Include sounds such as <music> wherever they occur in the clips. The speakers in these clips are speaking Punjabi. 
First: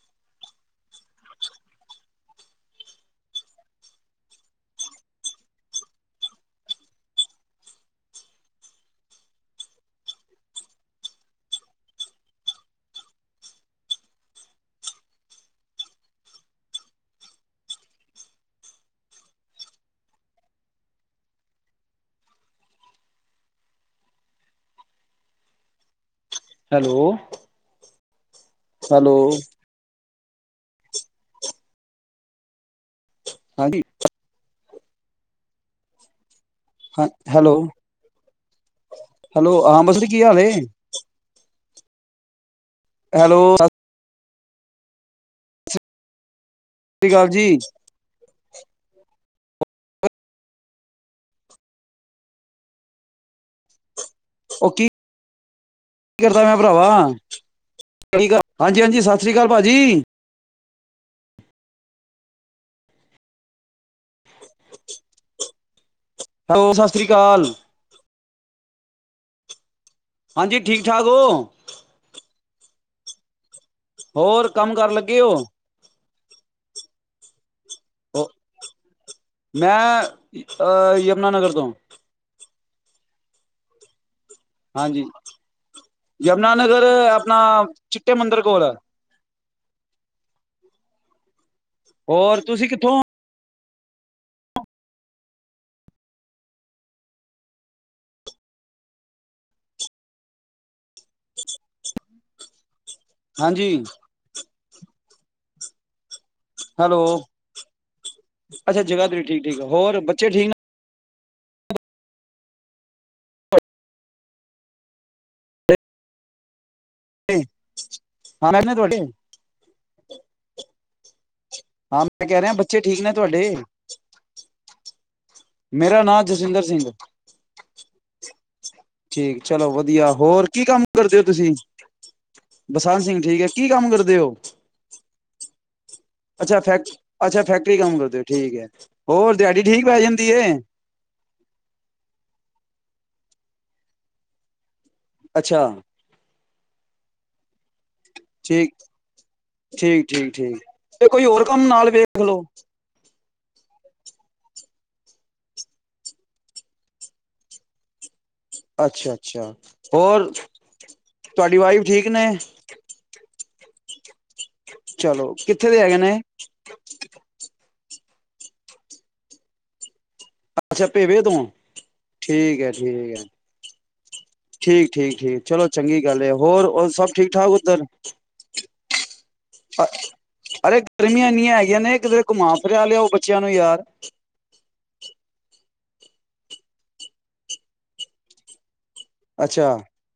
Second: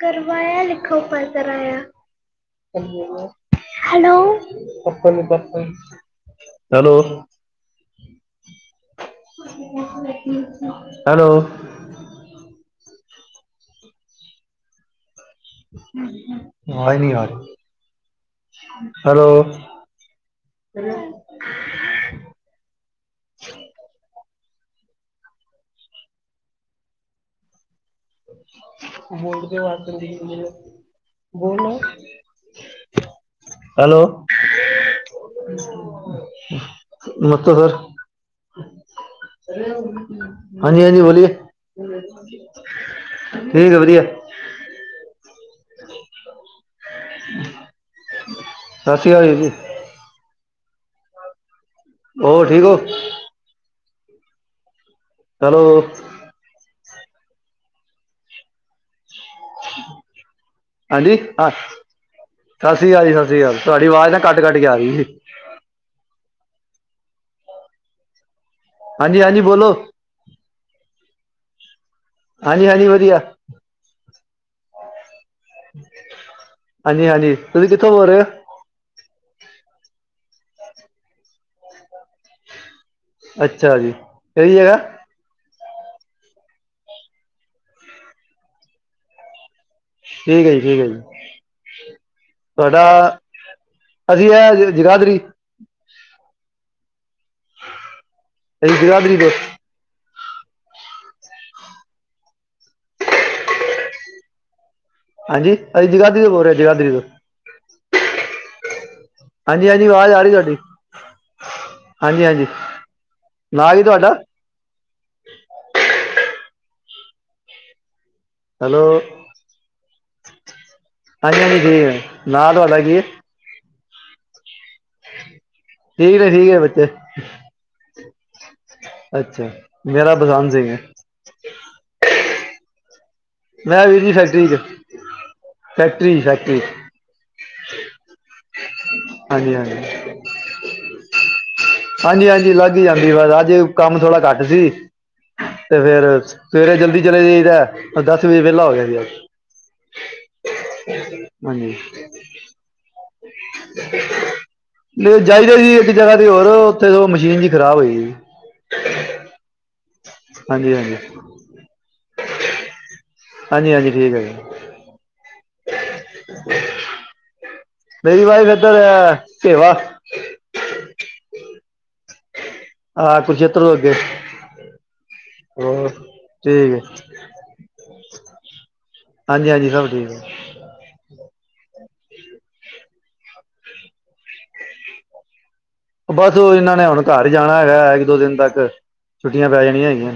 <unintelligible> ਹੈਲੋ ਹੈਲੋ ਹੈਲੋ ਅਵਾਜ ਨਹੀਂ ਆ ਰਹੀ ਹੈਲੋ ਹੈਲੋ ਹੈਲੋ <unintelligible> ਬੋਲ ਹਾਂਜੀ ਹੈਲੋ <unintelligible> ਨਮਸਤੇ ਹੈਲੋ ਸਰ ਹੈਲੋ ਹਾਂ <unintelligible> ਕੀ ਹਾਲ ਹਾਂਜੀ ਬੋਲੀਏ ਹਾਂਜੀ ਹੈਲੋ ਠੀਕ ਆ ਸਤਿ ਵਧੀਆ ਸਤਿ ਸ਼੍ਰੀ ਅਕਾਲ ਜੀ ਸਤਿ ਸ਼੍ਰੀ ਅਕਾਲ ਜੀ ਹੋਰ ਠੀਕ ਹੋ ਉਹ ਕੀ ਹੈਲੋ ਕੀ ਕਰਦਾ ਮੈਂ ਭਰਾਵਾ ਸਹੀ ਗੱਲ ਹਾਂਜੀ ਹਾਂਜੀ ਸਤ ਹਾਂਜੀ ਹਾਂ ਸਤਿ ਸ੍ਰੀ ਅਕਾਲ ਜੀ ਸਤਿ ਸ੍ਰੀ ਅਕਾਲ ਤੁਹਾਡੀ ਆਵਾਜ਼ ਨਾ ਕੱਟ ਕੱਟ ਕੇ ਆ ਰਹੀ ਸੀ ਹੈਲੋ ਸਤਿ ਸ੍ਰੀ ਅਕਾਲ ਹਾਂਜੀ ਹਾਂਜੀ ਬੋਲੋ ਹਾਂਜੀ ਠੀਕ ਠਾਕ ਹੋ ਹਾਂਜੀ ਹਾਂਜੀ ਵਧੀਆ ਹੋਰ <unintelligible> ਹਾਂਜੀ ਹਾਂਜੀ ਤੁਸੀਂ ਕਿੱਥੋਂ ਬੋਲ ਰਹੇ ਹੋ ਮੈਂ ਯਮੁਨਾਾਨਗਰ ਤੋਂ ਅੱਛਾ ਜੀ ਜਗ੍ਹਾ ਹਾਂਜੀ ਯਮੁਨਾਨਗਰ ਆਪਣਾ ਚਿੱਟੇ ਮੰਦਿਰ ਕੋਲ ਹੈ ਠੀਕ ਗਈ ਠੀਕਈ ਹੋਰ ਤੁਸੀਂ ਕਿੱਥੋਂ ਅਸੀਂ ਆ ਜਰਾਦਰੀ ਅਸੀਂ ਜਰਾਦਰੀ ਦੇ ਹਾਂਜੀ ਹਾਂਜੀ ਅਰੇ ਜਗਾਾ ਤੋਂ ਬੋ ਰਿਹਾ ਜਗਾਦਰੀ ਹੈਲੋ, ਤੋਂ ਅੱਛਾ ਜਗ੍ਹਾ ਤੇਰੀ ਠੀਕ ਠੀਕ ਹਾਂਜੀ ਹਾਂਜੀ ਹੋਰ ਆਵਾਜ਼ ਆ ਰਹੀ ਬੱਚੇ ਠੀਕ ਨਾ ਤੁਹਾਡੀ ਹਾਂਜੀ ਹਾਂਜੀ ਨਾਂ ਜ ਤੁਹਾਡਾ <unintelligible> ਹਾਂ ਹੈਲੋ <unintelligible> ਹਾਂਜੀ ਹਾਂਜੀ ਹਾਂ ਮੈਂ ਠੀਕ ਕਹਿ ਰਿਹਾ ਨਾ ਤੁਹਾਡਾ ਬੱਚੇ ਠੀਕ ਕੀ ਨੇ ਤੁਹਾਡੇ? ਮੇਰਾ ਠੀਕ ਨਾਂ ਹੈ ਠੀਕ ਹੈ ਜਸਵਿੰਦਰ ਸਿੰਘ ਬੱਚੇ ਠੀਕ ਅੱਛਾ ਚਲੋ ਵਧੀਆ ਮੇਰਾ ਹੋਰ ਬਸੰਤ ਕੀ ਸਿੰਘ ਹੈ ਕੰਮ ਕਰਦੇ ਹੋ ਤੁਸੀਂ ਬਸੰਤ ਸਿੰਘ ਠੀਕ ਹੈ ਕੀ ਮੈਂ ਕੰਮ ਵੀਰੀ ਕਰਦੇ ਹੋ ਫੈਕਟਰੀ ਚ ਫੈਕ ਅੱਛਾ ਫੈਕ ਅੱਛਾ ਫੈਕਟਰੀ ਕੰਮ ਕਰਦੇਓ ਠੀਕ ਹੈ ਹੋਰ ਹਾਂਜੀ ਦਿਹਾੜੀ ਹਾਂਜੀ ਠੀਕ ਪੈ ਜਾਂਦੀ ਹੈ ਹਾਂਜੀ ਹਾਂਜੀ ਲੱਗ ਹੀ ਜਾਂਦੀ ਬਸ ਅੱਜ ਕੰਮ ਥੋੜਾ ਘੱਟ ਸੀ ਅੱਛਾ ਤੇ ਫੇਰ ਸਵੇਰੇ ਜਲਦੀ ਚਲੇ ਜਾਈਦਾ ਦਸ ਵਜੇ ਵਿਹਲਾ ਹੋ ਠੀਕ ਗਿਆ ਸੀ ਅੱਜ ਠੀਕ ਠੀਕ ਠੀਕ ਤੇ ਕੋਈ ਹੋਰ ਕੰਮ ਹਾਂਜੀ ਨਾਲ ਵੇਖ ਲਓ ਨਹੀਂ ਜਾਈਦਾ ਸੀ ਇੱਕ ਜਗ੍ਹਾ ਤੇ ਹੋਰ ਉੱਥੇਦ ਮਸ਼ੀਨ ਜੀ ਖਰਾਬ ਹੋਈ ਸੀ ਅੱਛਾ ਅੱਛਾ ਹੋਰ ਹਾਂਜੀ ਹਾਂਜੀ ਤੁਹਾਡੀ ਵਾਈਫ ਠੀਕ ਨੇ ਹਾਂਜੀ ਹਾਂਜੀ ਠੀਕ ਹੈ ਜੀ ਚਲੋ ਕਿੱਥੇ ਦੇ ਹੈਗੇ ਨੇ ਬਰੀ ਬਾਈ ਫਤਰ ਕੇਵਾ ਅੱਛਾ ਭੇਵੇ ਤੌ ਠੀਕ ਹੈ ਠੀਕ ਹੈ ਕੁਰਸ਼ੇਤਰ ਤੋਂ ਅੱਗੇ ਠੀਕ ਠੀਕ ਠੀਕ ਚਲੋ ਹੋਰ ਚੰਗੀ ਗੱਲ ਹੋਰ ਠੀਕ ਹੈ ਸਭ ਠੀਕ ਠਾਕ ਉੱਧਰ <inaudible> ਹਾਂਜੀ ਹਾਂਜੀ ਸਭ ਠੀਕ ਅਰੇ ਹੈ ਗਰਮੀਆਂ ਇੰਨੀਆਂ ਹੈਗੀਆਂ ਨੇ ਕਿਧਰੇ ਘੁਮਾ ਫਿਰਿਆ ਲਿਆਓ ਬੱਚਿਆਂ ਨੂੰ ਯਾਰ ਬਸ ਉਹ ਇਹਨਾਂ ਨੇ ਹੁਣ ਘਰ ਹੀ ਜਾਣਾ ਹੈਗਾ ਇੱਕ ਦੋ ਦਿਨ ਤੱਕ ਛੁੱਟੀਆਂ ਪੈ ਅੱਛਾ ਜਾਣੀਆਂ ਹੈਗੀਆਂ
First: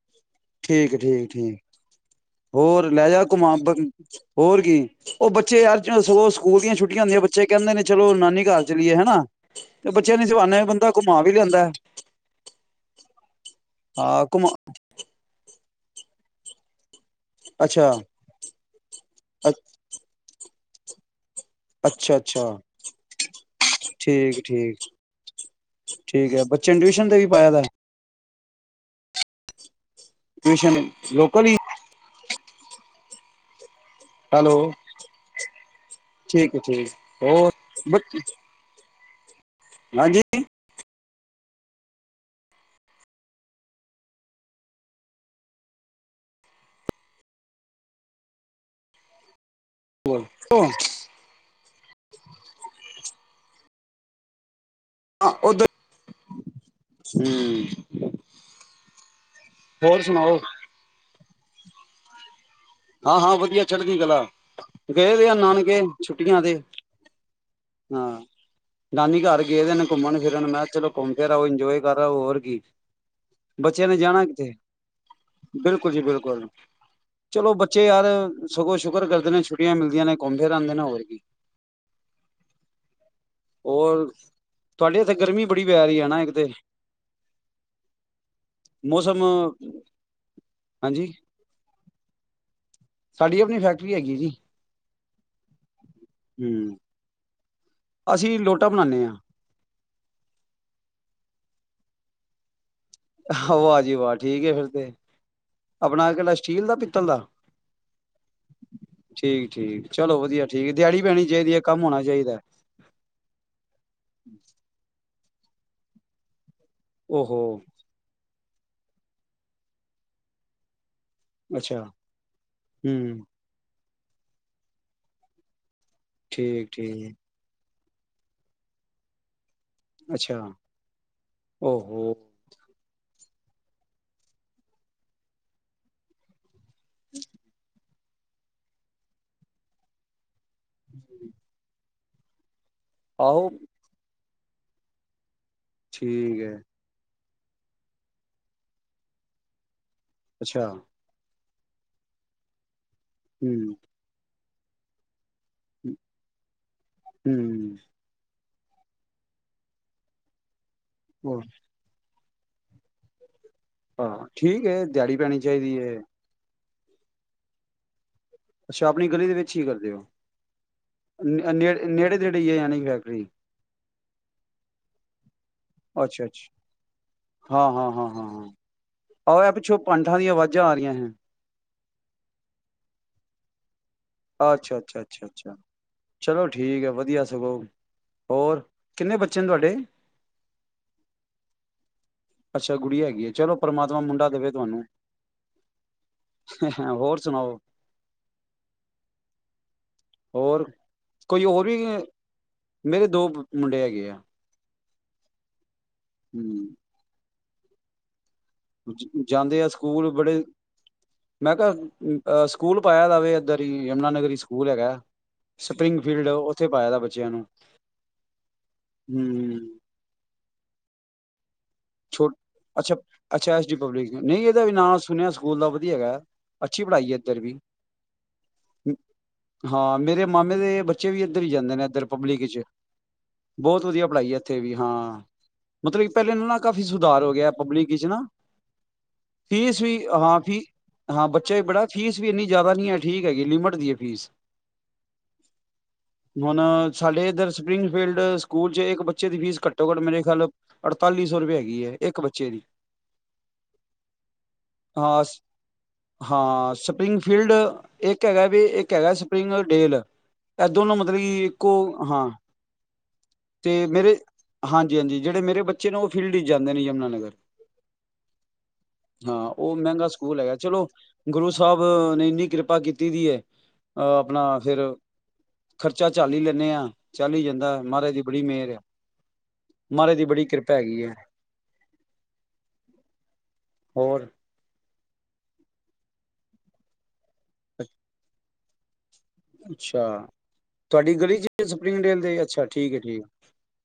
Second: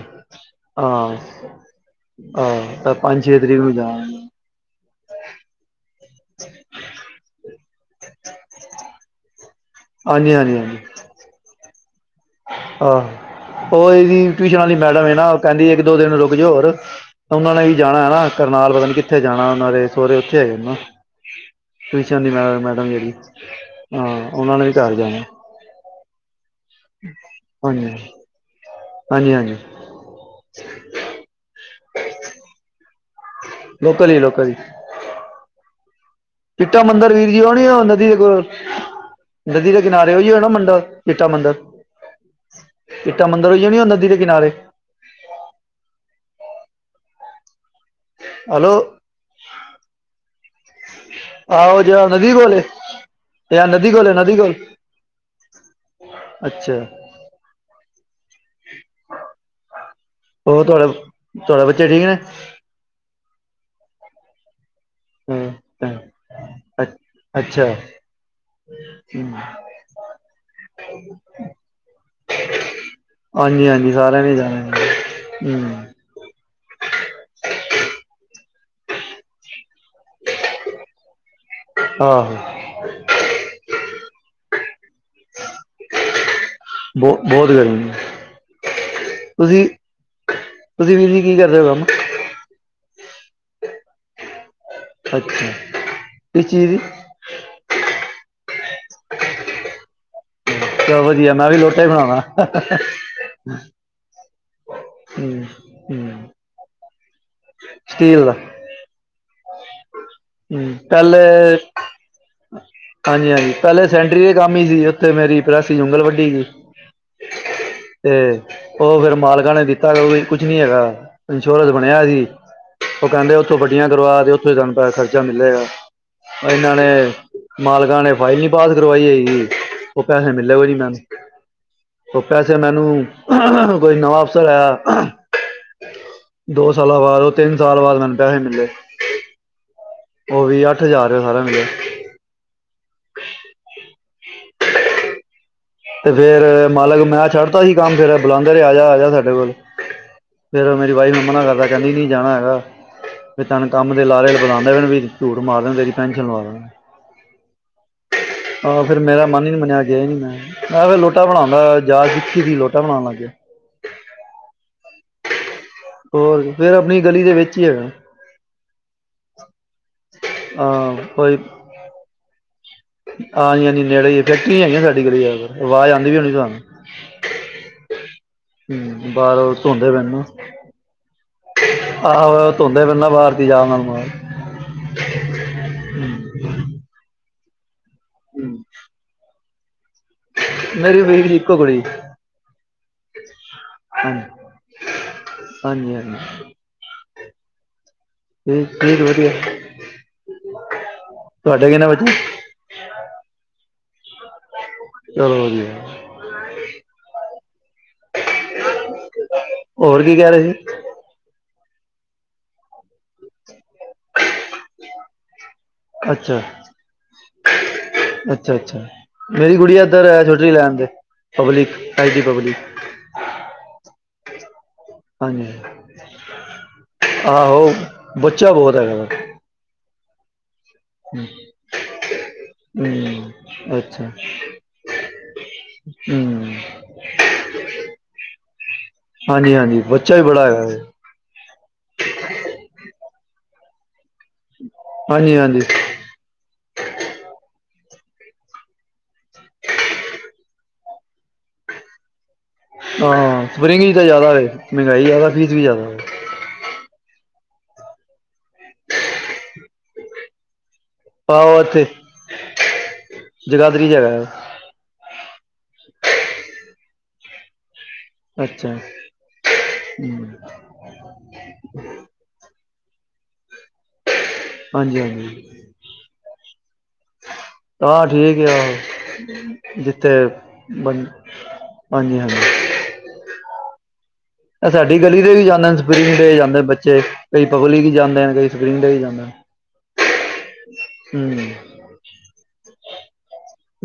ਠੀਕ ਹਾਂ ਠੀਕ ਠੀਕ ਹੋਰ ਹਾਂ ਲੈ ਪੰਜ ਜਾ ਛੇ ਘੁਮਾ ਤਰੀਕ ਨੂੰ ਜਾਣਾ ਹੋਰ ਕੀ ਉਹ ਬੱਚੇ ਯਾਰ ਸਕੂਲ ਦੀਆਂ ਛੁੱਟੀਆਂ ਹੁੰਦੀਆਂ ਬੱਚੇ ਕਹਿੰਦੇ ਨੇ ਚਲੋ ਨਾਨੀ ਘਰ ਚਲੀਏ ਹਨਾ ਤੇ ਬੱਚਿਆਂ ਨੀ ਸਿਵਾਾਨੇ ਬੰਦਾ ਘੁਮਾ ਵੀ ਲੈਂਦਾ ਆਹ ਉਹ ਹਾਂ ਇਹਦੀ ਘੁਮਾ ਟਿਊਸ਼ਨ ਵਾਲੀ ਮੈਡਮ ਹੈ ਨਾ ਕਹਿੰਦੀ ਇੱਕ ਦੋ ਦਿਨ ਰੁਕ ਜਾਓ ਹੋਰ ਉਹਨਾਂ ਨੇ ਹੀ ਅੱਛਾ ਜਾਣਾ ਹੈਾ ਕਰਨਾਲ ਪਤਾ ਨੀ ਕਿੱਥੇ ਜਾਣਾ ਉਹ ਦੇ ਸਹੁਰਰੇ ਉੱਥੇ ਹੈਗੇ ਉਹਨਾ ਅੱਛਾ ਸ਼ਨ ਦੀ ਮ ਅੱਛਾ ਮੈਡਮ ਜਿਹੜੀ ਹਾਂ ਠੀਕ ਉਹਨਾਂ ਨੇ ਵੀ ਠੀਕ ਘਰ ਜਾਣਾ ਠੀਕ ਹੈ ਬੱਚ ਚੰਡੀੂ ਤੇ ਵੀ ਪਾਇਆ ਦਾ ਹਾਂਜੀ ਹਾਂਜੀ ਹਾਂਜੀ ਸ਼ਨ ਲੋਕਲ ਹੀ ਲੋਕਲ ਜ ਲੋਕਲ ਹੀ ਹੈਲੋ ਠੀਕ ਹੈ ਚਿੱਟਾ ਠੀਕ ਮੰਦਿਰ ਵੀਰ ਜੀ ਹੋਰ ਉਹਣੀ ਨਦੀ ਦੇ ਕੋਲ ਨਦੀ ਦੇ ਕਿਨਾਰੇ ਹਾਂਜੀ ਹੀ ਹੋ ਨਾ ਮੰਡਾ ਇੱਟਾ ਮੰਦਿਰ ਇੱਟਾ ਮੰਦਿਰ ਹੋਆ ਨਹੀਂ ਉਹ ਨਦੀ ਦੇ ਕਿਨਾਰੇ ਹੈਲੋ ਹੋਣ ਹ ਆਹੋ ਜਿ ਨਦੀ ਕੋਲ ਯਾਰ ਨਦੀ ਕੋਲ ਨਦੀ ਕੋਲ ਹ ਉਧਰ ਅੱਛਾ ਹਮ ਹੋਰ ਸੁਣਾਓ ਤੁਹਾਡਾ ਬੱਚੇ ਠੀਕ ਨੇ ਹਾਂ ਹਾਂ ਵਧੀਆ ਛੱਡ ਗਈ ਗਲਾ ਗਏ ਦੇ ਆ ਨਾਨਕੇ ਹੂੰ ਛੁੱਟੀਆਂ ਤੇ ਅੱਛਾ ਅੱਛਾ ਹਾਂ ਨਾਨੀ ਘਰ ਗਏਦੇ ਨੇ ਘੁੰਮਣ ਫਿਰਨ ਮੈਂ ਕਿਹਾ ਚਲੋ ਘੁੰਮ ਫਿਰ ਆਓ ਇੰਜੋਏ ਕਰ ਹੋਰ ਕੀ ਹਾਂਜੀ ਬੱਚਿਆਂ ਹਾਂਜੀ ਨੇ ਸਾਰਿਆਂ ਜਾਣਾ ਕਿਥੇ ਬਿਲਕੁਲ ਜੀ ਹੂੰ ਬਿਲਕੁਲ ਚਲੋ ਬੱਚੇ ਯਾਰ ਸਗੋਂ ਸ਼ੁਕਰ ਕਰਦੇ ਨੇ ਸ਼ੁਰ ਟੀਆਂ ਮਿਲਦੀਆਂ ਨੇ ਘੁੰਮ ਫੇਿਰ ਆਦੇ ਨੇ ਹੋਰ ਕੀ ਆਹੋ ਹੋਰ ਤੁਹਾਡੇ ਇੱਥੇ ਗਰਮੀ ਬੜੀ ਪੈ ਰਹੀ ਹੈ ਨਾ ਇੱਕ ਤੇ ਬਹੁ ਬਹੁਤ ਗਰਮੀ ਹੈ ਮੌਸਮ ਤੁਸੀਂ ਹਾਂਜੀ ਹ ਸਾਡੀ ਆਪਣੀ ਫੈਕਟਰੀ ਹੈਗੀ ਹੈ ਜੀ ਅੱਛਾ ਇਹ ਹਮ ਚੀਜ਼ ਅਸੀਂ ਲੋਟਾ ਬਣਾਉਦੇ ਹਾਂ ਚ ਵਧੀਆ ਮੈਂ ਵੀ ਲੋੋਟਾ ਹੀ ਬਣਾਉਵਣਾ ਆਹ ਵਾਹਜੀ ਵਵਾਾਹ ਠੀਕ ਆ ਫੇਰ ਤੇ ਹੂੰ ਆਪਣਾ ਹੂੰ ਕਿਹਿੰਾ ਸਟੀਲ ਦਾ <unintelligible> ਸਟੀਲ ਦਾ ਹਮ ਠੀਕ ਠੀਕ ਚਲੋ ਵਧੀਆ ਠੀਕ ਦਿਹਾੜੀ ਪਹਿਲੇ ਪੈਣੀ ਚਾਹੀਦੀ ਹੈ ਕੰਮ ਹੋਣਾ ਚਾਹੀਦਾ ਹਾਂਜੀ ਹਾਂਜੀ ਪਹਿਲੇ ਸੈਂਟਰੀ ਦੇ ਕੰਮ ਹੀ ਸੀ ਉੱਥੇ ਮੇਰੀ ਰਾਤੀ ਉਗਲ ਵਡੀ ਗਈ ਉਹੌ ਤੇ ਉਹ ਫੇਿਰ ਮਾਲਕਾਂ ਨੇ ਦਿੱਤਾ ਉਹ ਵੀ ਕੁਛ ਨੀ ਹੈਗਾ ਇੰਸ਼ੋਰੈਂਸ ਅੱਛਾ ਬਣਿਆ ਸੀ ਉਹ ਹਮ ਕਹਿੰਦੇ ਉੱਥੋਂ ਵੜੀ ਗ ਕਰਵਾ ਤੇ ਉੱਥੋਂ ਹੀ ਸਾਨੂੰ ਪੈਸ ਖਰਚਾ ਮਿਲਲੇਗਾ ਠੀਕ ਠੀਕ ਜ ਮਾਲਕਾਂ ਨੇ ਫਾਈਲ ਨਹੀਂ ਪਾਸ ਕਰਵਾਈ ਹੈਗੀ ਉਹ ਪੈਸੇ ਅੱਛਾ ਮਿਲੇ ਹੋ ਨੀ ਮੈਨੂੰ ਓਹੋ ਉਹ ਪੈਸੇ ਮੈਨੂੰ ਕੋਈ ਨਵਾਂ ਅਫਸਰ ਆਇਆ ਦੋ ਸਾਲ ਬਾਦੋ ਤਿੰਨ ਸਾਲ ਬਾਦ ਮੈਨੂੰ <unintelligible> ਉਹ ਵੀ ਅੱਠ ਹਜ਼ਾਰਆ ਸਾਰਾ ਮਿਲਿਆ ਆਹੋ ਤੇ ਠੀਕ ਹੈ ਫੇਰ ਮਾਲਕ ਮੈਂ ਛੱਡ ਤਾਂ ਹੀ ਸੀ ਕੰਮ ਫਿਰ ਬੁਲਾਉਂਦੇਹੇ ਆ ਜਾ ਆ ਜਾ ਸਾਡੇ ਕੋਲ ਅੱਛਾ ਫੇਰ ਮੇਰੀ ਵਾਈ ਮ ਮਨਾ ਕਰਦਾ ਕਦੀ ਨੀ ਜਾਣਾ ਹੈਗਾ ਵੀ ਤਨ ਹਮ ਕੰਮ ਦੇ ਲਾਲਲ ਬੁਲਾਉਂ ਨਵਨ ਵੀੀਰ ਝੂਟ ਮਾਰ ਦੇ ਤੇਰੀ ਪੈਨਸ਼ਲ ਮਾਰ ਹਮ ਹ ਫਿਰ ਮੇਰਾਨ ਹੀ ਨਹੀਂ ਮੰਨਿਆ ਗਿਆ ਹੀ ਨਹੀਂ ਮੈਂ ਮੈਂ ਫਿਰ ਲੋਟਾ ਉਹ ਬਣਾਉਂਦਾ ਜਾਚ <unintelligible> ਆਹੋ ਠੀਕ ਹੈ ਦਿਹਾੜੀ ਪੈਣੀ ਚਾਹੀਦੀ ਹੈ ਫਿਰ ਆਪਣੀ ਗਲੀ ਦੇ ਵਿੱਚ ਹੀ ਹੈਗਾ ਅੱਛਾ ਆਪਣੀ ਗਲੀ ਦੇ ਵਿੱਚ ਹੀ ਕਰਦੇ ਹੋ ਹਾਂ ਕੋਈ ਨੇੜੇ ਨੇੜੇ ਨੇੜੇ ਅਨ ਫਕਰੀ ਨੜ ਫੈਕਟਰੀ ਹੈਗ ਸਾਡੀ ਕੋਲ ਅੱਛਾ ਅੱਛਾ ਹਾਂ ਹਾਂ ਹਾਂ ਹਾਂ ਹਾਂ ਹੂੰ ਆ ਇਹ ਬਾਹਰੋਂ ਪਿੱਛੋਂ ਧੋਂਦੇ ਪਏ ਪੰਠਾਂ ਨਾ ਦੀ ਆਵਾਜਾਂ ਆ ਰਹੀਆਂ ਹੈ ਆਹੋ ਧੋਂਦੇ ਪਹਦਾ ਬਾਹਰਤੀ ਜਾ ਮੈਨੂੰ ਅੱਛਾ ਅੱਛਾ ਅੱਛਾ ਅੱਛਾ ਚਲੋ ਠੀਕ ਹੈ ਵਧੀਆ ਸਭੋਂ <unintelligible> ਹੋਰ ਕਿੰਨੇ ਬੱਚੇ ਬੱਚੇ ਤੁਹਾਡੇ ਮੇਰੀ ਵੀਲੀ ਇੱਕੋ ਕੁੜੀ <unintelligible> ਅੱਛਾ ਗੁੜਿਆ ਹੈਗੀ ਆ ਚਲੋ ਪਰਮਾਤਮਾ ਹਾਂਜੀ ਮੁੰਡਾ ਦੇਵੇ ਤੁਹਾਨੂੰ ਹਾਂਜੀ ਹਾਂਜੀ ਹੋਰ ਸੁਣਾਓ ਠੀਕ ਠੀਕ ਵਧੀਆ ਹੋਰ ਕੋਈ ਹੋਰ ਤੁਹਾਡੇ ਵੀ ਕਿੰਨੇ ਬੱਚੇ ਮੇਰੇ ਦੋ ਮੁੰਡੇ ਹੈਗੇ ਆ ਚਲੋ ਵਧੀਆ ਹਮ <unintelligible> ਹਾਂਜੀ <unintelligible> ਜਾਂਦੇ ਆ ਹੋਰ ਸਕੂਲ ਕੀ ਕਹਿ ਬੜੇ ਰਹੇ ਸੀ ਮੈਂ ਅ ਸਕੂਲ ਪਾਇਆ ਦਾ ਇੱਧਰ ਯਮੁਨਾਨਗਰ ਸਕੂਲ ਹੈਗਾ ਸਪਰਿੰਗ ਫੀਲਡ ਅੱਛਾ ਉੱਥੇ ਪਾਇਆ ਦਾ ਬੱਚਿਆਂ ਨੂੰ ਅੱਛਾ ਅੱਛਾ ਮੇਰੀ ਹਮ ਗੁੜੀਆ ਇੱਧਰ ਹੈ ਛੋਟੀ ਲੈਣ ਦੇ ਪਬਲਿਕ ਆਈ ਟੀ ਪਬਲਿਕ ਅੱਛਾ ਅੱਛਾ ਐਸ ਡੀ ਪਬਲਿਕ ਨਹੀਂ ਦਾ ਵੀ ਨਾਂ ਸੁਣਿਆ ਹਾਂਜੀ ਸਕੂਲ ਦਾ ਵਧੀਆ ਹੈਗਾ ਅੱਛੀ ਪੜ੍ਹਾਈ ਹੈ ਇੱਧਰ ਵੀ ਆਹੋ ਬੱਚਾ ਬਹੁਤ ਹੈਗਾ ਵਾ ਹਾਂ ਮੇਰੇ ਮਾਮੇ ਦੇ ਬੱਚੇ ਵੀ ਇੱਧਰ ਹੀ ਜਾਂਦੇ ਨੇ ਇੱਧਰ ਪਬਲਿਕ ਚ ਹੂੰ ਬਹੁਤ ਵਧੀਆ ਅੱਛਾ ਪੜ੍ਹਾਈ ਹੈ ਇੱਥੇ ਵੀ ਹਾਂ ਮਤਲਬ ਕਿ ਪਹਿਲੇ ਹੂੰ ਨਾ ਕਾਫੀ ਸੁਧਾਰ ਹੋ ਗਿਆ ਪਬਿਕ ਨਾ ਹਾਂਜੀ ਹਾਂਜੀ ਫੀਸ ਵੀ ਬੱਚਾ ਹਾਂ ਬੜਾ ਹੈਗਾ ਵੇ ਹਾਂ ਬੱਚਾ ਵੀ ਬੜਾ ਫੀਸ ਵੀ ਇਨੀ ਜ਼ਿਆਦਾ ਨਹੀਂ ਹੈ ਠੀਕ ਹੈਗੀ ਲਿਮਟ ਦੀ ਹੈ ਫੀਸ <unintelligible> <unintelligible> ਹਾਂਜੀ ਹਾਂਜੀ ਹੁਣ ਸਾਡੇ ਇੱਧਰ ਸਪਰਿੰਗ ਫੀਲਡ ਸਕੂਲ ਚ ਇੱਕ ਬੱਚੇ ਦੀ ਫੀ ਘੱਟੋ ਘੱਟ ਮੇਰੇ ਖਿਆਲ ਅੜਤਾਲੀਸ ਸੌ ਰੁਪਏ ਹੈਗੀ ਹੈ ਇੱਕ ਬੱਚੇ ਦੀ ਹਾਂ ਸਪਰਿੰਗ ਤਾਂ ਜ਼ਿਆਦਾ ਹੋ ਮਹਿੰਗਾਈ ਹਾਂ ਜ਼ਿਆਦਾ ਫੀਸ ਵੀ ਜ਼ਿਆਦਾ ਹੋਵੇ ਹਾਂ ਸਪਰਿੰਗ ਫੀਲਡ ਇੱਕ ਹੈਗਾ ਵੀ ਇੱਕ ਹੈਗਾ ਸਪਰਿੰਗ ਡੇਲ ਇਹ ਦੋਨੋਂ ਮਤਲਬ ਕਿ ਆਹੋ ਇੱਕੋ ਇੱਥੇ ਤੇ ਜਗਾਦਰੀ 'ਚ ਹੈਗਾ ਮੇਰੇ ਵਾ। ਹਾਂਜੀ ਹਾਂਜੀ ਜਿਹੜੇ ਮੇਰੇ ਬੱਚੇ ਨੇ ਉਹ ਫੀਲਡ ਚ ਜਾਂਦੇ ਨੇ ਯਮਨਾਨਗਰ ਅੱਛਾ ਹਾਂ ਉਹ ਮਹਿੰਗਾ ਹੂੰ ਸਕੂਲ ਹੈਗਾ ਚਲੋ ਗੁਰੂ ਸਾਹਿਬ ਨੇ ਇੰਨੀ ਕਿਰਪਾ ਕੀਤੀ ਕੀਤੀ ਦੀ ਹੈ ਅਹ <unintelligible> ਆਪਣਾ ਫਿਰ ਹਾਂਜੀ ਹਾਂਜੀ ਖਰਚਾ ਚੱਲ ਹੀ ਲੈਂਦੇ ਹਾਂ ਚੱਲ ਹੀ ਜਾਂਦਾ ਮਹਾਰਾਜ ਮਿਹਰ ਆ ਆੋ ਜਿੱਥੇ ਮਹਾਰਾਜ ਦੀ ਬੜੀ ਕਿਰਪਾ ਹੈਗੀ ਹੈ ਹਾਂਜੀ ਹਾਂਜੀ ਹੋਰ ਸਾਡੀ ਗਲੀ ਤੇ ਵੀ ਜਾਂਦੇ ਨੇ ਸਪਰਿੰਗ ਤੇ ਜਾਂਦੇ ਬੱਚੇ ਕਈ ਪਗਲੀ ਵੀ ਜਾਂਦੇ ਕਈ ਸਕਰੀਨ ਦਾ ਹੀ ਜਾਂਦਾ ਅੱਛਾ ਤੁਹਾਡੀ ਗਲੀ ਚ ਹੂੰ ਸਪਰਿੰਗ ਡੇਲ ਦੇ ਅੱਛਾ ਠੀਕ ਠੀਕ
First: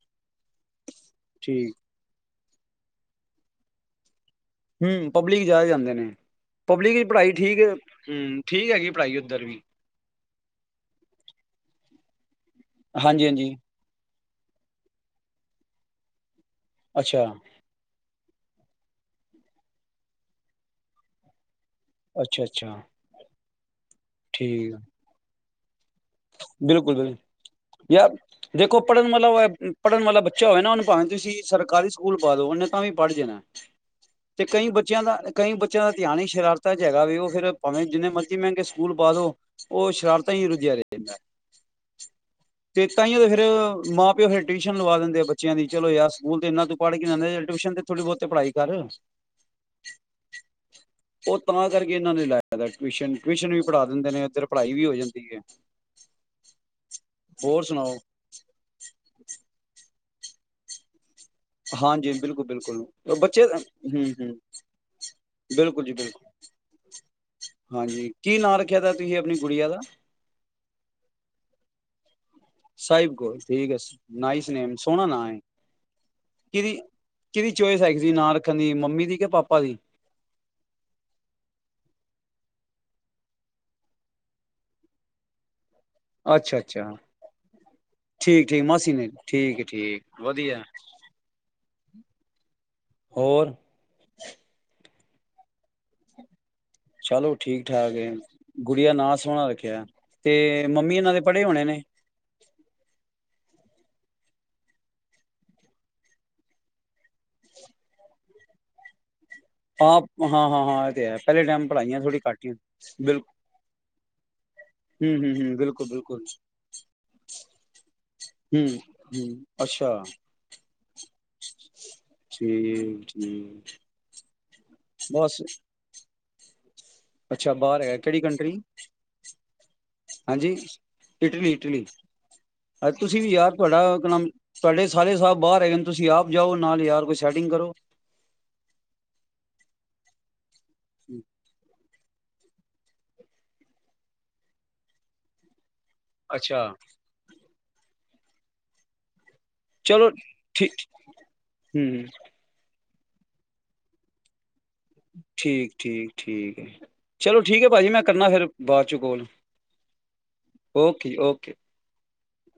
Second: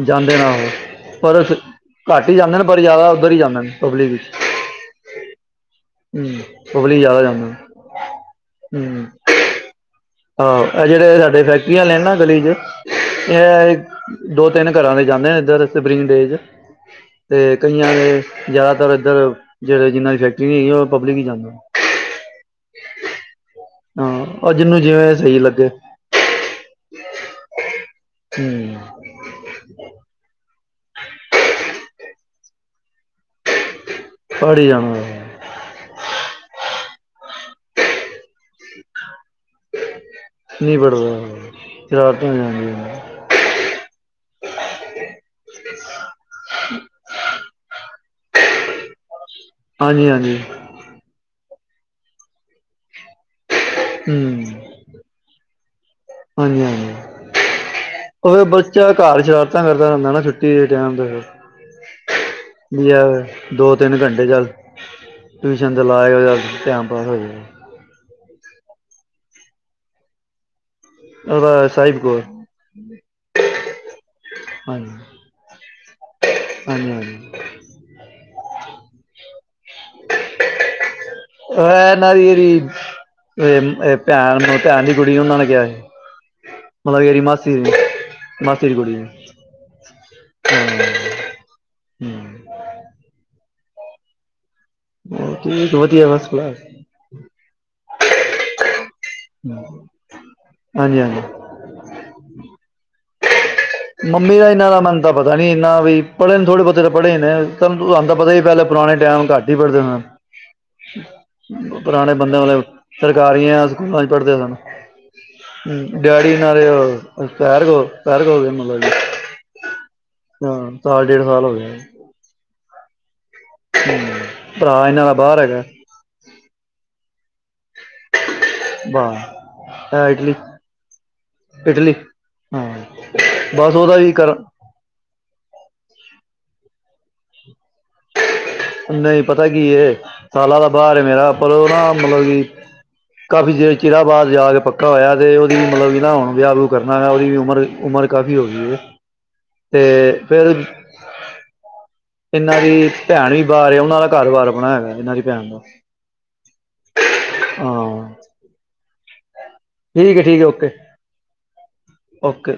ਜਾਂਦੇ ਨਾ ਹੋ ਪਰ ਠੀਕ ਘੱਟ ਹੀ ਜਾਂਦੇ ਨੇ ਪਰ ਜ਼ਿਆਦਾ ਉੱਧਰ ਹੀ ਜਾਂਦੇ ਨੇ ਪਬਲਿਕ ਵਿੱਚ ਹੂ ਪਬਲਿਕ ਚਾਹ ਜਾਂਦੇ ਨੇ ਹੂੰ ਪਬਲਿਕ ਦੀ ਜ਼ਿਆਦਾ ਪੜ੍ਹਾਈ ਜਾਂਦੇ ਠੀਕ ਹੈਗੀ ਪੜ੍ਹਾਈ ਉਧਰ ਵੀ ਹਾ ਇਹ ਜਿਹੜੇ ਸਾਡੇ ਫੈਕਟਰੀਆਂ ਆਲੇ ਨੇ ਗਲੀ 'ਚੋ ਹਾਂਜੀ ਹਾਂਜੀ ਹੈ ਦੋ ਤਿੰਨ ਘਰਾਂ ਦੇ ਜਾਂਦੇ ਇਧਰ ਸੁਪਰੀਮ ਡੇਜ ਅੱਛਾ ਤੇ ਕਈਆਂ ਦੇ ਜ਼ਿਆਦਾਤਰ ਇੱਧਰ ਜਿਹੜੇ ਜਿੰਨਾ ਦੀ ਫੈਕਟਰੀ ਨਹੀ ਹੈਗੀ ਉਹ ਪਬਲਿਕ ਹੀ ਜਾਂਦੇ ਅੱਛਾ ਅੱਛਾ <unintelligible> ਹਾ ਅੱਜ ਠੀਕ ਆ। ਨਹੀ ਕੀ ਲੱਗੇ ਬਿਲਕੁਲ ਬਿਲਕੁਲ ਜਾਅ ਜੇ ਕੋਈ ਹੂੰ ਪੜਨ ਮਤਲਬ ਪੜ੍ਨ ਵਾਲਾ ਬੱਚਾ ਹੋਏ ਨਾ ਭਾਏ ਤੁਸੀਂ ਸਰਕਾਰੀ ਸਕੂਲ ਪਾ ਦੋ ਉਹਨੇ ਤਾਂ ਵੀ ਪੜ੍ਹ ਜਾਣਾ ਤੇ ਪੜ੍ਹ ਹੀ ਕਈ ਬੱਚਿਆਂ ਦਾ ਜਾਣਾ ਕਈ ਬੱਚਿਆਂ ਦਾ ਧਿਆਨ ਈ ਸ਼ਰਾਰਤਾਂ ਚ ਹੈਗਾ ਵੀ ਉਹ ਫਿਰ ਭਾਵੇਂ ਜਿੰਨੇ ਮਰਜ਼ੀ ਮਹਿੰਗੇ ਸਕੂਲ ਪਾ ਦੋ ਉਹ ਸ਼ਰਾਰਤਾਂ ਹੀ ਰੁਜਿਆ ਨਹੀਂ ਵੇ ਪੜ੍ਹਦਾ ਸ਼ਰਾਰਤਾਂ ਹੋ ਜਾਂਦੀਆਂ ਤੇ ਨੇ ਤਾਹੀਓ ਫਿਰ ਮਾਂ ਪਿਓ ਫਿਰ ਟਿਊਸ਼ਨ ਲਵਾ ਦਿੰਦੇ ਆ ਬੱਚਿਆਂ ਦੀ ਚਲੋ ਯਾਰ ਸਕੂਲ ਤੇ ਇਨਾ ਤੂੰ ਪੜ੍ਹ ਕੇ ਲਦੇ ਟਿਊਸ਼ਨ ਤੇ ਥੋੜ੍ਹੀ ਬਹੁਤੇ ਪੜ੍ਹਾਈ ਕਰ ਹਾਂਜੀ ਹਾਂਜੀ ਉਤ ਤਾ ਕਰਕੇ ਇਹਨਾਂ ਨੇ ਲਾਇਆ ਟਵਿਸ਼ਨ ਦਿੰਦੇ ਨੇ ਹਮ ਤੇ ਪੜਾਈ ਵੀ ਹੋ ਜਾਦੀ ਏ ਹਾਂਜੀ ਹਾਂਜੀ ਓ ਫੇਰ ਬੱਚਾ ਘਰ ਸ਼ਰਾਰਤਾਂ ਕਰਦਾ ਹ ਨਾ ਛੁੱਟੀ ਦੇ ਟਾਈਮ ਤੇ ਫੇਰ ਹਾਂਜੀ ਬਿਲਕੁਲ ਬਿਲਕੁਲ ਬੱਚੇ ਦੋ ਹਮ ਤਿੰਨ ਘੰਟੇ ਹਮ ਚੱਲ ਟਿਊਸ਼ਨ ਤੇ ਬਿਲਕੁਲ ਜੀ ਲਾਇਓ ਚੱਲ ਬਿਲਕੁਲ ਟਾਈਮ ਪਾਸ ਹੋ ਜਾਏਗਾ ਹਾਂਜੀ ਕੀ ਨਾਂ ਰੱਖਿਆ ਤੁਹੀਂ ਆਪਣੀ ਗੁਡੀਆਂ ਦਾ ਉਹਦਾ ਸਾਹਿਬ ਕੌਰ ਸਾਹਿਬ ਕੌਰ ਠੀਕ ਹੈ ਨਾਈਸਨੇਮ ਹਾਂਜੀ ਸੋਹਣਾ ਨਾਂ ਹੈ ਕਿਹਦੀ ਹਾਂਜੀ ਹਾਂਜੀ ਕਿਹਦੀ ਚੋਇਸ ਹੈਗੀ ਸੀ ਨਾਂ ਰੱਖਣ ਦੀ ਮੰਮੀ ਮੰਮੀ ਦੀ ਕੇ ਪਾਪਾ ਦੀ ਇਹਨਾਂ ਦੀ ਜਿਹੜੀ ਭੈਣ ਭੈਣ ਦੀ ਕੁੜੀ ਉਹਨਾਂ ਨੇ ਕਿਹਾ ਸੀ ਅੱਛਾ ਅੱਛਾ ਮਤਲਬ ਇਹਦੀ ਮਾਸੀ ਦੀ ਠੀਕ ਠੀਕ ਮਾਸੀ ਦੀ ਠੀਕ ਠੀਕ ਵਧੀਆ ਹਾਂ <unintelligible> ਹੋਰ ਉਹਦੀ ਵਧੀਆ ਬਸ ਬਸ ਚਲੋ ਠੀਕ ਠਾਕ ਏ ਗੁੜੀਆ ਨਾਂ ਸੋਹਣਾ ਰੱਖਿਆ ਤੇ ਮੰਮੀ ਹਾਂਜੀ ਇਹਨਾਂ ਦੇ ਹਾਂਜੀ ਪੜ੍ਹੇ ਹੋਣੇ ਨੇ ਮੰਮੀ ਦਾ ਇਹਨਾਂ ਦਾ ਮੈਨੂੰ ਤਾਂ ਪਤਾ ਨਹੀਂ ਇਨਾ ਵੀ ਪੜ੍ਹਨ ਥੋੜੇ ਬਹੁਤੇ ਪੜ੍ਹੇ ਨੇ ਤਾਂ ਪਤਾ ਪਹਿਲੇ ਪੁਰਾਣੇ ਟਾਈਮ ਘੱਟ ਆਪ ਹਾਂ ਹਾਂ ਹਾਂ ਇਹ ਤੇ ਹੈ ਪਹਿਲੇ ਟਾਈਮ ਪੜ੍ਹਾਈਆਂ ਪੁਰਾਣੇ ਥੋੜ੍ਹੀ ਬੰਦੇ ਘੱਟ ਹੀ ਬਿਲਕੁਲ ਸਰਕਾਰੀ ਆ ਸਕੂਲਾਂ ਚ ਪੜ੍ਹਦੇ ਆ ਹੂੰ ਹੂੰ ਹੂੰ ਬਿਲਕੁਲ ਸਾਨੂੰ ਬਿਲਕੁਲ ਡੈਡੀ ਨਾਲ ਹਮ ਹਮ ਅੱਛਾ ਹਾਂ ਸਾਲ ਡੇਢ ਸਾਲ ਹੋ ਗਿਆ ਠੀਕ। ਹਮ। ਭਰਾ ਇਹਨਾਂ ਦਾ ਬਾਹਰ ਹੈਗਾ। ਅੱਛਾ ਬਾਹਰ ਹੈਗਾ ਕਿਹੜੀ ਕੰਟਰੀ ਬਾਹਰ ਇਹ ਇਟਲੀ ਹਾਂਜੀ ਇਟਲੀ ਇਟਲੀ ਹਾਂ ਤੁਸੀਂ ਵੀ ਯਾਰ ਬਸ ਉਹਦਾ ਤੁਹਾਡਾ ਵੀ ਨਮ ਕਰ ਤੁਹਾਡੇ ਸਾਰੇ ਸਾਹਿਬ ਬਾਹਰ ਹੈਗੇ ਨੇ ਤੁਸੀਂ ਆਪ ਜਾਓ ਨਾਲ ਯਾਰ ਕੁਛ ਸਟਾਰਟਿੰਗ ਕਰੋ। ਨਹੀਂ ਪਤਾ ਕੀ ਇਹ ਸਾਲਾਂ ਦਾ ਬਰ ਮੇਰਾ ਪ੍ਰੋਗਰਾਮ। ਮਤਲਬ ਕਿ ਕਾਫ਼ੀ ਦੇਰ ਚਿਰਾ ਬਾਅਦ ਜਾ ਕੇ ਪੱਕਾ ਹੋਇਆ ਤੇ ਉਹਦੀ ਮਤਲਬ ਕਿ ਹੁਣ ਵਿਆਹ ਅੱਛਾ ਵਿਹ ਕਰਨਾ ਹੈਾ ਉਹਦੀ ਉਮਰ ਉਮਰ ਕਾਫ਼ੀ ਹੋ ਗਈ ਹੈ। ਚਲੋ ਤੇ ਫਿਰ ਠੀਕ। ਤੇ ਭੈਣ ਵੀ ਬਾਹਰ ਆ ਉਹਨਾਂ ਦਾ ਘਰ ਬਾਹਰ ਠੀਕ ਠੀਕ ਠੀਕ ਹੈ ਚਲੋ ਠੀਕ ਹੈ ਭਾਜੀ ਮੈਂ ਹਾਂ ਕਰਨਾ ਫਿਰ ਬਾਅਦ ਚ ਕੋਲ ਠੀਕ ਹੈ। ਠੀਕ ਹੈ ਓਕੇ ਓਕੇ। ਓਕੇ।